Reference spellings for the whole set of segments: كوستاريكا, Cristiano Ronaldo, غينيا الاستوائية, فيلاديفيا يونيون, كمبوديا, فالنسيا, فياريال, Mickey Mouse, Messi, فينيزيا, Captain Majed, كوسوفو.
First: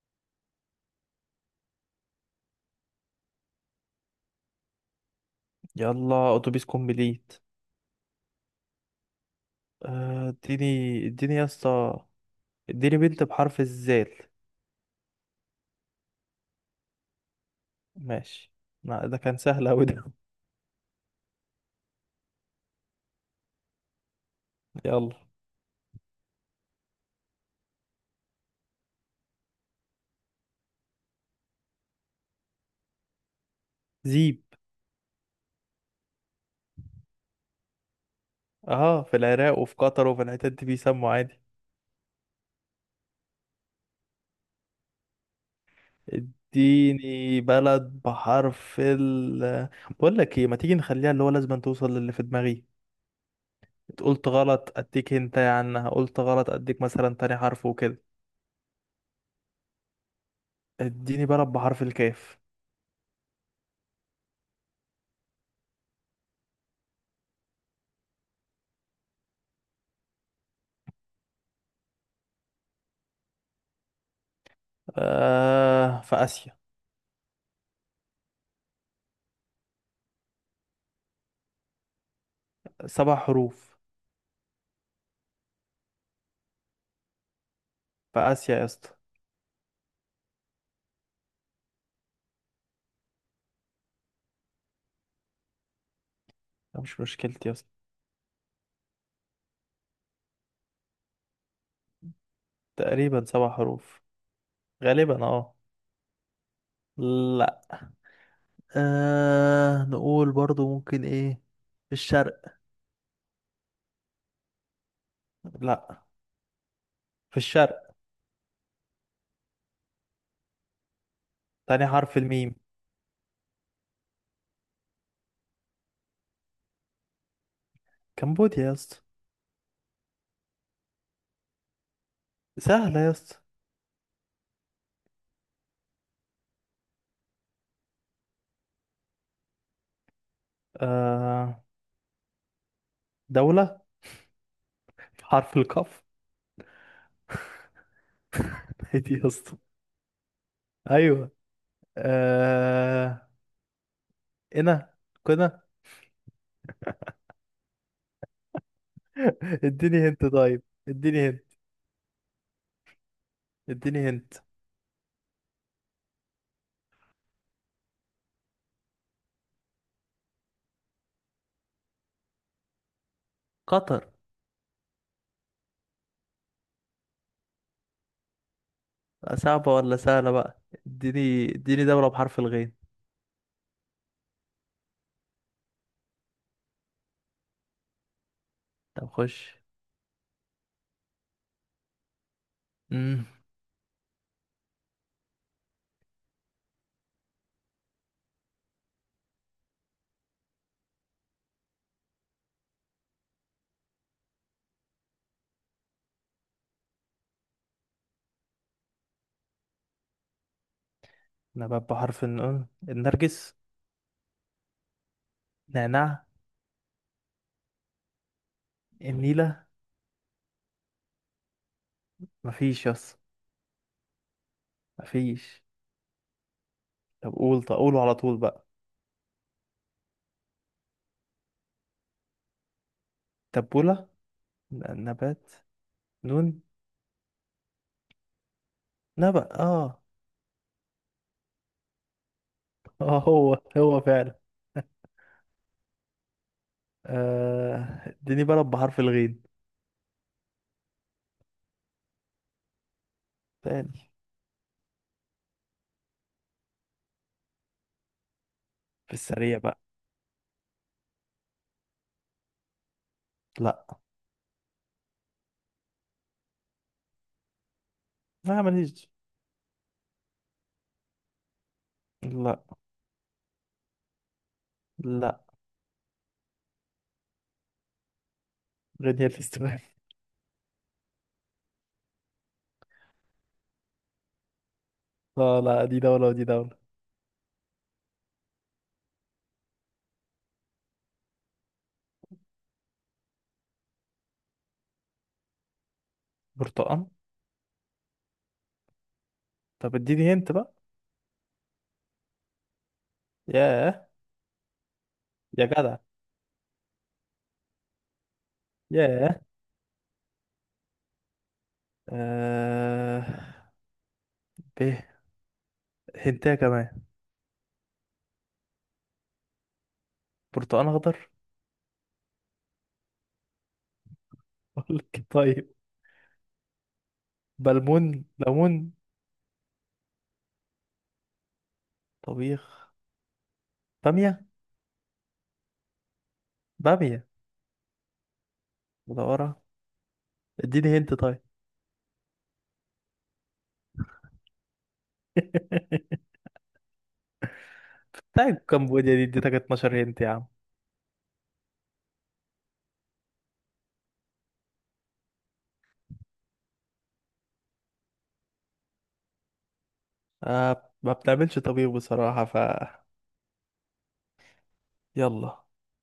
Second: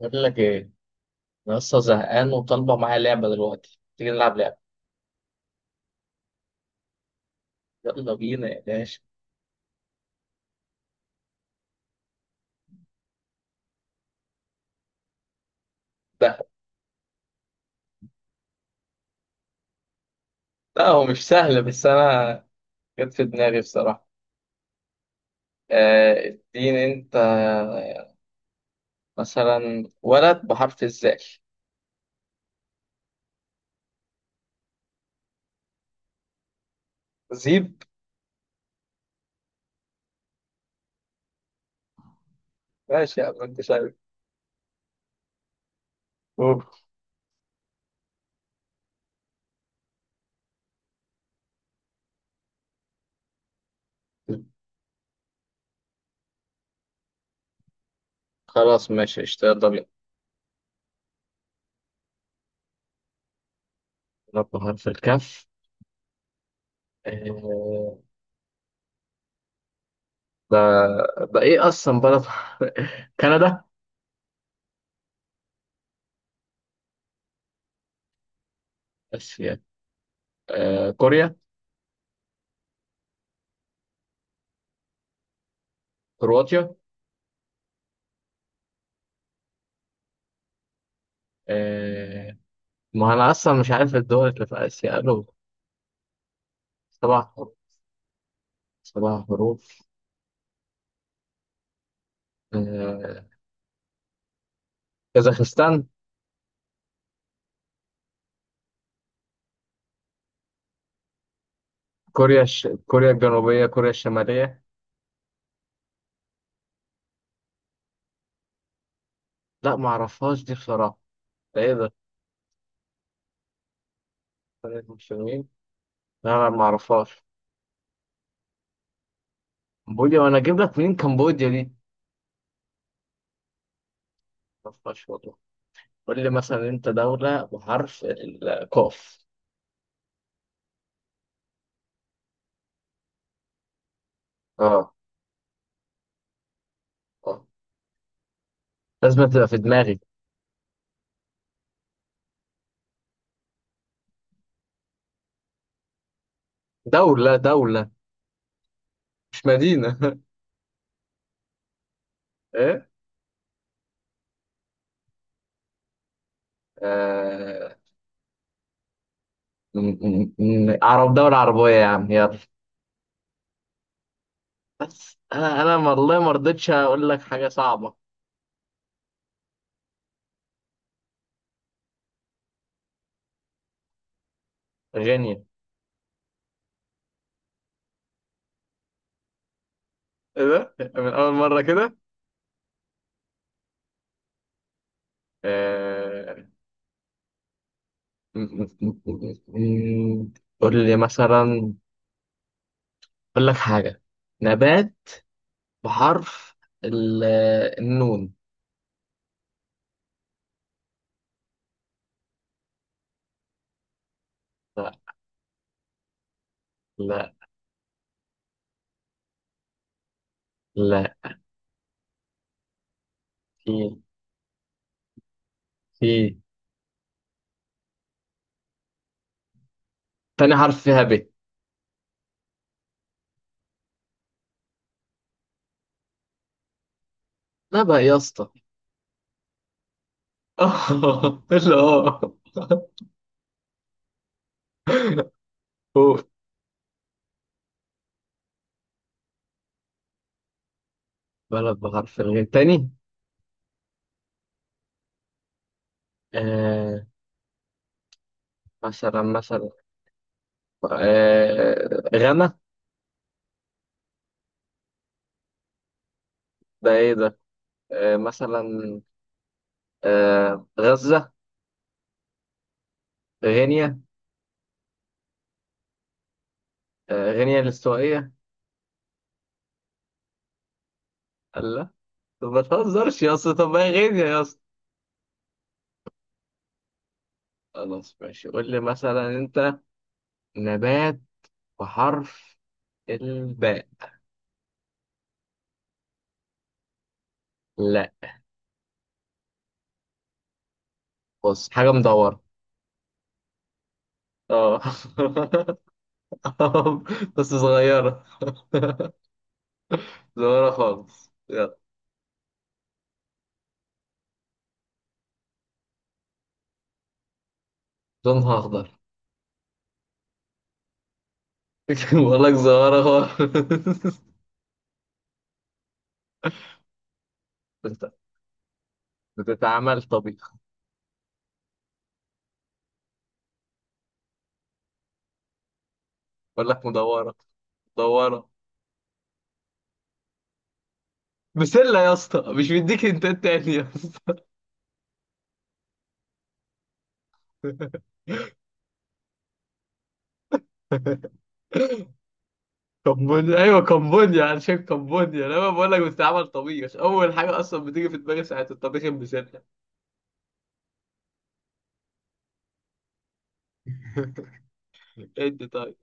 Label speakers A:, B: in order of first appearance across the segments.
A: بقول لك ايه؟ انا لسه زهقان وطالبه معايا لعبه دلوقتي، تيجي نلعب لعبه.
B: يلا اتوبيس كومبليت.
A: يلا بينا يا باشا.
B: اديني يا اسطى. اديني بنت بحرف الزال.
A: ده.
B: ماشي. لا ده كان سهل اوي ده.
A: لا، هو مش سهل، بس انا جت في دماغي بصراحه.
B: يلا.
A: آه، اديني انت. مثلا ولد بحرف الزال.
B: زيب.
A: زيب.
B: اه، في العراق وفي قطر وفي الحتت دي بيسموا عادي.
A: ماشي يا عم، انت شايف. أوه.
B: اديني بلد بحرف ال، بقول لك ايه، ما تيجي نخليها اللي هو لازم أن توصل للي في دماغي. قلت غلط اديك انت عنها، قلت غلط اديك مثلا تاني حرف وكده.
A: خلاص ماشي قشطة، يلا بينا.
B: اديني بلد بحرف الكاف.
A: ولد بحرف الكاف. آه. ده. ده ايه اصلا بلد؟ كندا.
B: آه، في اسيا.
A: اسيا. آه، كوريا.
B: 7 حروف.
A: كرواتيا.
B: في اسيا يا اسطى.
A: ما أنا أصلا مش عارف الدول اللي في آسيا، قالوا
B: مش
A: سبع حروف.
B: مشكلتي يا اسطى.
A: سبع حروف. آه.
B: تقريبا 7 حروف. غالبا اه.
A: كازاخستان.
B: لا. آه، نقول برضو ممكن ايه. في الشرق.
A: كوريا الجنوبية. كوريا الشمالية.
B: لا. في الشرق.
A: لا، ما أعرفهاش دي بصراحة. ده إيه
B: تاني
A: ده؟
B: حرف الميم.
A: كوريا المسلمين. لا لا، ما أعرفهاش.
B: كمبوديا يا اسطى.
A: كمبوديا؟ وأنا أجيب لك منين كمبوديا دي؟
B: سهلة يا اسطى.
A: ما أعرفهاش والله. قول لي مثلا أنت، دولة بحرف القاف.
B: آه. دولة.
A: أه.
B: حرف القاف.
A: أه.
B: إيه دي
A: لازم
B: يا
A: تبقى في
B: اسطى؟
A: دماغي.
B: ايوه. آه. هنا. كنا.
A: دولة دولة. مش مدينة.
B: اديني هنت طيب، اديني هنت.
A: إيه؟
B: اديني هنت.
A: آه... م- عرب، دولة عربية يا عم، يلا.
B: قطر.
A: بس انا والله ما رضيتش اقول لك حاجه صعبه.
B: صعبة ولا سهلة بقى؟ اديني دولة بحرف الغين.
A: غنية.
B: طب خش.
A: ايه ده؟ من اول مره كده. آه، قول لي مثلا. اقول لك حاجه. نبات. بحرف ال- النون.
B: نبات بحرف النون: النرجس.
A: لا
B: نعناع.
A: لا
B: النيلة.
A: لا.
B: مفيش يس.
A: في.
B: مفيش.
A: في.
B: طب قول، طب قوله على طول بقى.
A: تاني حرف فيها ب.
B: تبولة. نبات. نون.
A: لا بقى يا اسطى.
B: نبأ، اه.
A: لا.
B: اه، هو فعلا.
A: هو.
B: آه، اديني بلد بحرف الغين
A: بلد بحرف الغين تاني.
B: تاني.
A: آه.
B: في
A: مثلا
B: السريع
A: مثلا.
B: بقى.
A: آه، غنى.
B: لا.
A: ده ايه ده؟ آه،
B: لا،
A: مثلا.
B: ماليش.
A: آه، غزة.
B: لا.
A: غينيا.
B: لا،
A: آه، غينيا الاستوائية.
B: غينيا الاستوائية.
A: قال لا. طب ما تهزرش يا اسطى، طب ما هي غينيا يا اسطى.
B: لا لا، دي دولة ودي دولة.
A: خلاص ماشي، قول لي مثلا انت، نبات بحرف الباء.
B: برتقال.
A: لا.
B: طب اديني هنت بقى.
A: بص، حاجة مدورة.
B: ياه.
A: اه.
B: يا جدع.
A: بس صغيرة.
B: ياه.
A: صغيرة خالص، يلا.
B: آه. ب. هنتايه كمان.
A: لونها أخضر.
B: برتقال اخضر.
A: بقول لك صغيرة خالص.
B: اقول لك طيب.
A: انت
B: بلمون، ليمون.
A: بتتعمل طبيخ.
B: طبيخ. باميه.
A: بقول لك
B: باميه.
A: مدورة. مدورة.
B: مدوره. اديني هنت طيب.
A: بسلة يا اسطى، مش مديك انت تاني يا اسطى.
B: بتاع كمبوديا دي اديتك 12 هنت يا عم.
A: كمبونيا، ايوه كمبونيا انا شايف، كمبونيا. انا بقول لك بتتعمل طبيخ، اول حاجه اصلا بتيجي في دماغي ساعه الطبيخ بسلة.
B: آه، ما بنعملش طبيخ بصراحه ف. يلا.
A: انت طيب.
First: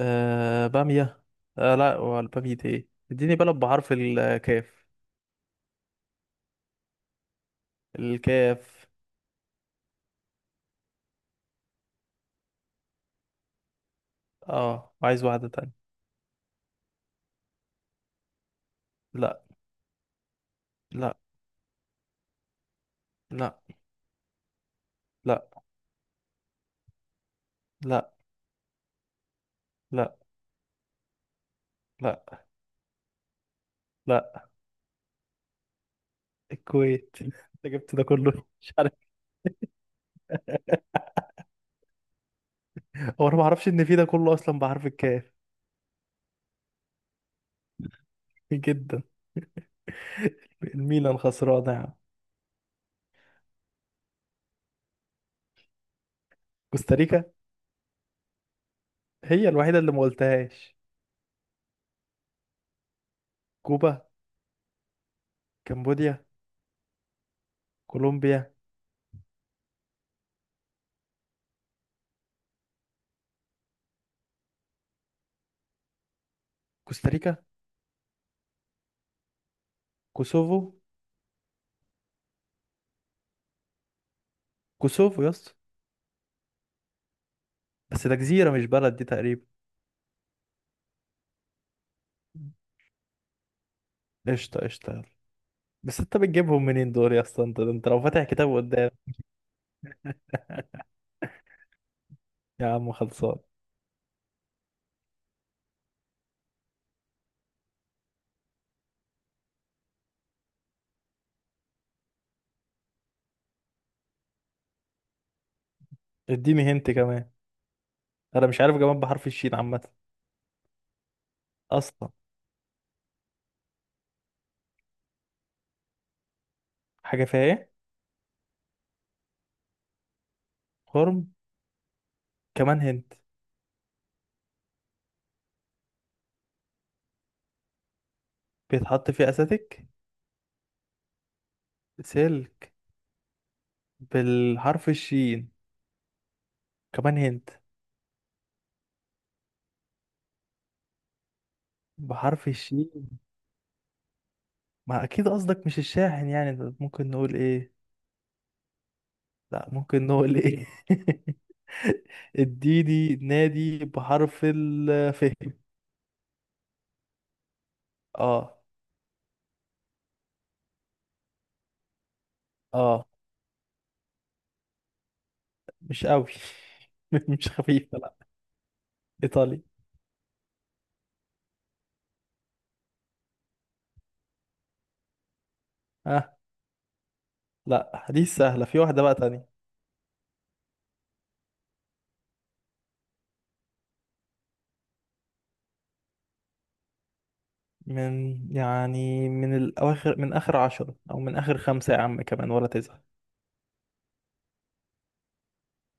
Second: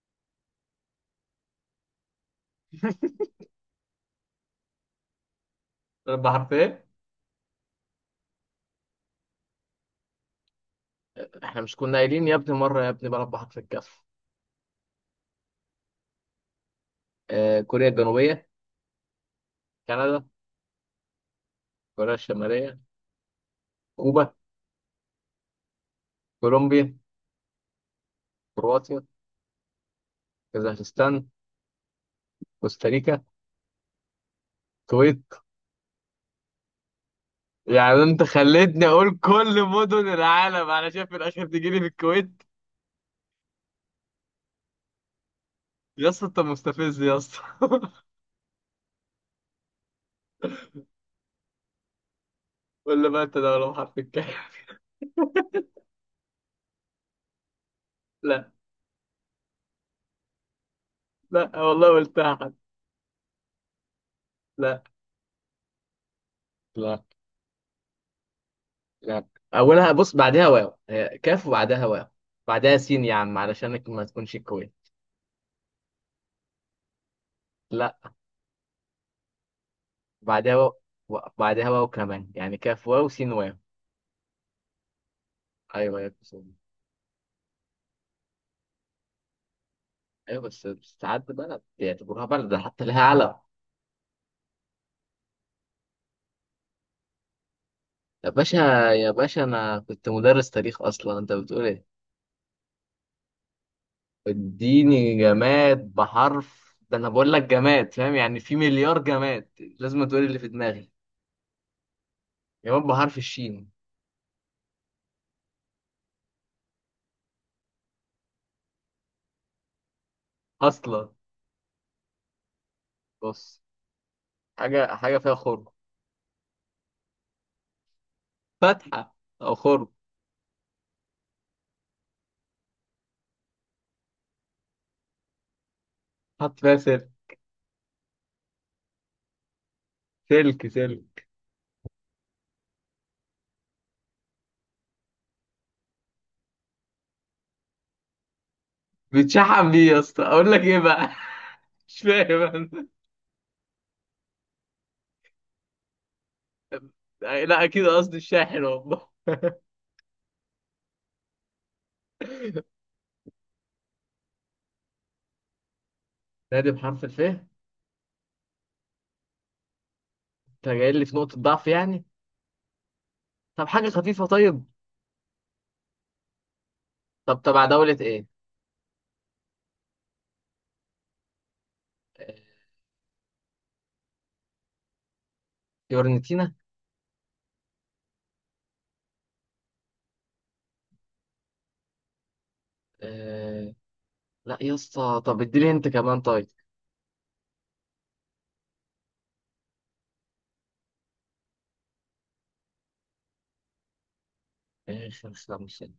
B: آه، باميه. آه لا، والباميه دي ايه، اديني بلد بحرف الكاف.
A: مربى حرف ايه؟
B: الكاف.
A: احنا مش كنا قايلين يا ابني مره، يا ابني مربى حرف الكاف.
B: اه، عايز واحده تانية.
A: آه، كوريا الجنوبيه.
B: لا.
A: كندا.
B: لا.
A: كوريا الشماليه.
B: لا.
A: كوبا.
B: لا.
A: كولومبيا.
B: لا.
A: كرواتيا.
B: لا.
A: كازاخستان.
B: لا.
A: كوستاريكا.
B: لا.
A: الكويت.
B: الكويت. انت جبت
A: يعني
B: ده
A: انت
B: كله؟
A: خليتني اقول كل مدن العالم انا شايف، في الاخر تجيلي في الكويت.
B: هو انا ما اعرفش ان في ده كله اصلا بحرف الكاف.
A: يا اسطى، انت مستفز يا اسطى.
B: جدا. الميلان خسرانه يا عم.
A: ولا ما انت ده؟ ولا حرف الكاف.
B: كوستاريكا
A: لا
B: هي الوحيده اللي ما قلتهاش.
A: لا والله قلتها. حد.
B: كوبا.
A: لا.
B: كمبوديا.
A: لا.
B: كولومبيا.
A: لا. اولها بص بعدها واو، هي كاف وبعدها واو، بعدها سين يا عم علشانك ما تكونش كويس.
B: كوستاريكا.
A: لا بعدها
B: كوسوفو.
A: واو. بعدها واو كمان، يعني كاف واو سين واو.
B: كوسوفو يا اسطى.
A: ايوه يا بس.
B: بس ده جزيره مش بلد دي تقريبا.
A: ايوه، بس بس ساعات بلد بيعتبروها بلد، ده حتى لها علم.
B: قشطه قشطه، يلا. بس انت بتجيبهم منين دول يا اسطى، انت لو فاتح
A: يا
B: كتاب
A: باشا،
B: قدام.
A: يا باشا انا كنت مدرس تاريخ اصلا، انت بتقول ايه؟
B: يا عم خلصان.
A: اديني جماد بحرف، ده انا بقول لك جماد، فاهم يعني في مليار جماد. لازم تقولي اللي في دماغي. جماد بحرف الشين.
B: اديني هنت كمان. انا مش عارف كمان بحرف الشين عامه.
A: اصلا.
B: اصلا.
A: بص. حاجه حاجه فيها خرم.
B: حاجه فيها ايه؟
A: فتحه. او خرم.
B: هرم. كمان هنت.
A: حط فيها سلك.
B: بيتحط فيه اساتيك.
A: سلك. سلك.
B: سلك. بالحرف الشين. كمان هنت.
A: بتشحن بيه يا اسطى، اقول لك ايه بقى؟ مش فاهم
B: بحرف
A: انا.
B: الشين. ما اكيد قصدك مش الشاحن، يعني ده ممكن نقول
A: لا،
B: ايه.
A: اكيد قصدي الشاحن والله.
B: لا، ممكن نقول ايه. اديني نادي بحرف الف.
A: نادي بحرف الف، انت
B: اه.
A: جاي لي في نقطه ضعف يعني.
B: اه.
A: طب حاجه خفيفه طيب.
B: مش قوي.
A: طب
B: مش
A: تبع دوله
B: خفيفة، لا.
A: ايه؟
B: ايطالي.
A: آه،
B: اه.
A: فيورنتينا.
B: لا دي سهلة، في واحدة بقى تانية.
A: آه، لا يا اسطى، طب اديني انت كمان طيب.
B: من يعني من الاواخر، من اخر 10 او من اخر 5 يا عم كمان ولا تزعل.
A: ايه خمس، لا مش هنا.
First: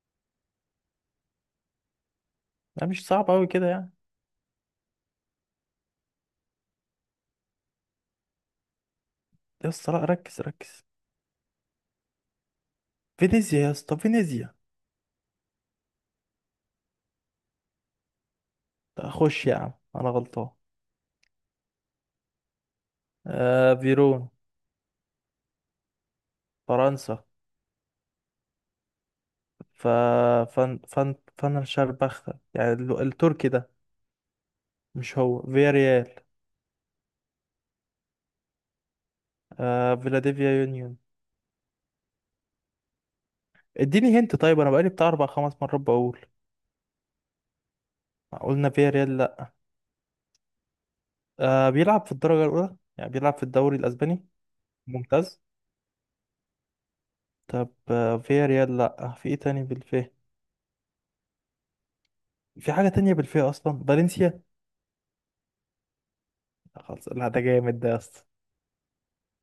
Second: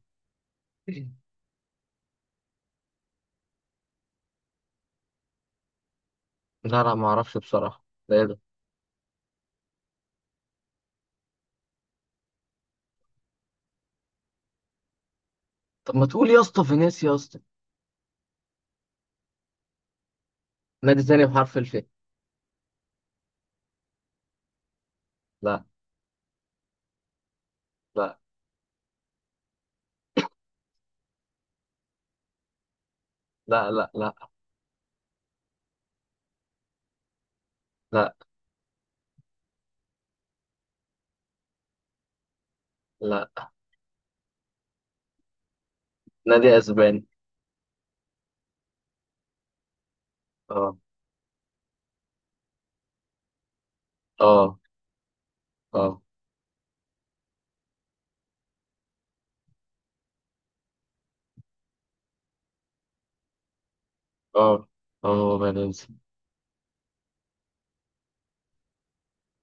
B: لا مش صعب قوي كده يعني.
A: لا لا، ما اعرفش بصراحه، ده ايه ده؟
B: يا اسطى لا، ركز ركز. فينيزيا يا اسطى، فينيزيا.
A: طب ما تقول يا اسطى فينيس يا اسطى.
B: خش يا عم انا غلطان.
A: نادي تاني بحرف الف.
B: آه، فيرون.
A: لا.
B: فرنسا.
A: لا.
B: ف. فن شربختة، يعني التركي ده.
A: لا. لا. لا.
B: مش هو فياريال.
A: لا.
B: آه، فيلاديفيا يونيون.
A: لا.
B: اديني هنت طيب، انا بقالي بتاع 4 5 مرات بقول.
A: نادي اسباني.
B: قلنا فياريال، لا.
A: اه.
B: آه، بيلعب في الدرجة الاولى يعني، بيلعب في الدوري الاسباني.
A: اه.
B: ممتاز.
A: اه.
B: طب آه فياريال، لا. آه، في ايه تاني بالفيه؟ في حاجة تانية بالفيه اصلا: فالنسيا.
A: اه. اه. فالنسيا.
B: خلاص لا، ده جامد ده يا اسطى.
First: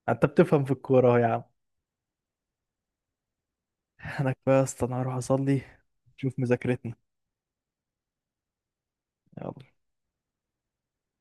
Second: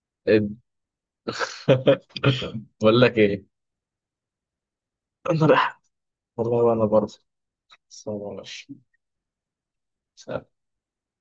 B: انت
A: إد-
B: بتفهم في الكورة اهو يا عم.
A: بقول لك ايه.
B: انا كفايه يا اسطى، انا هروح
A: انا
B: اصلي.
A: رايح.
B: شوف
A: والله وانا
B: مذاكرتنا.
A: برضه. سلام عليكم.
B: يلا
A: سلام.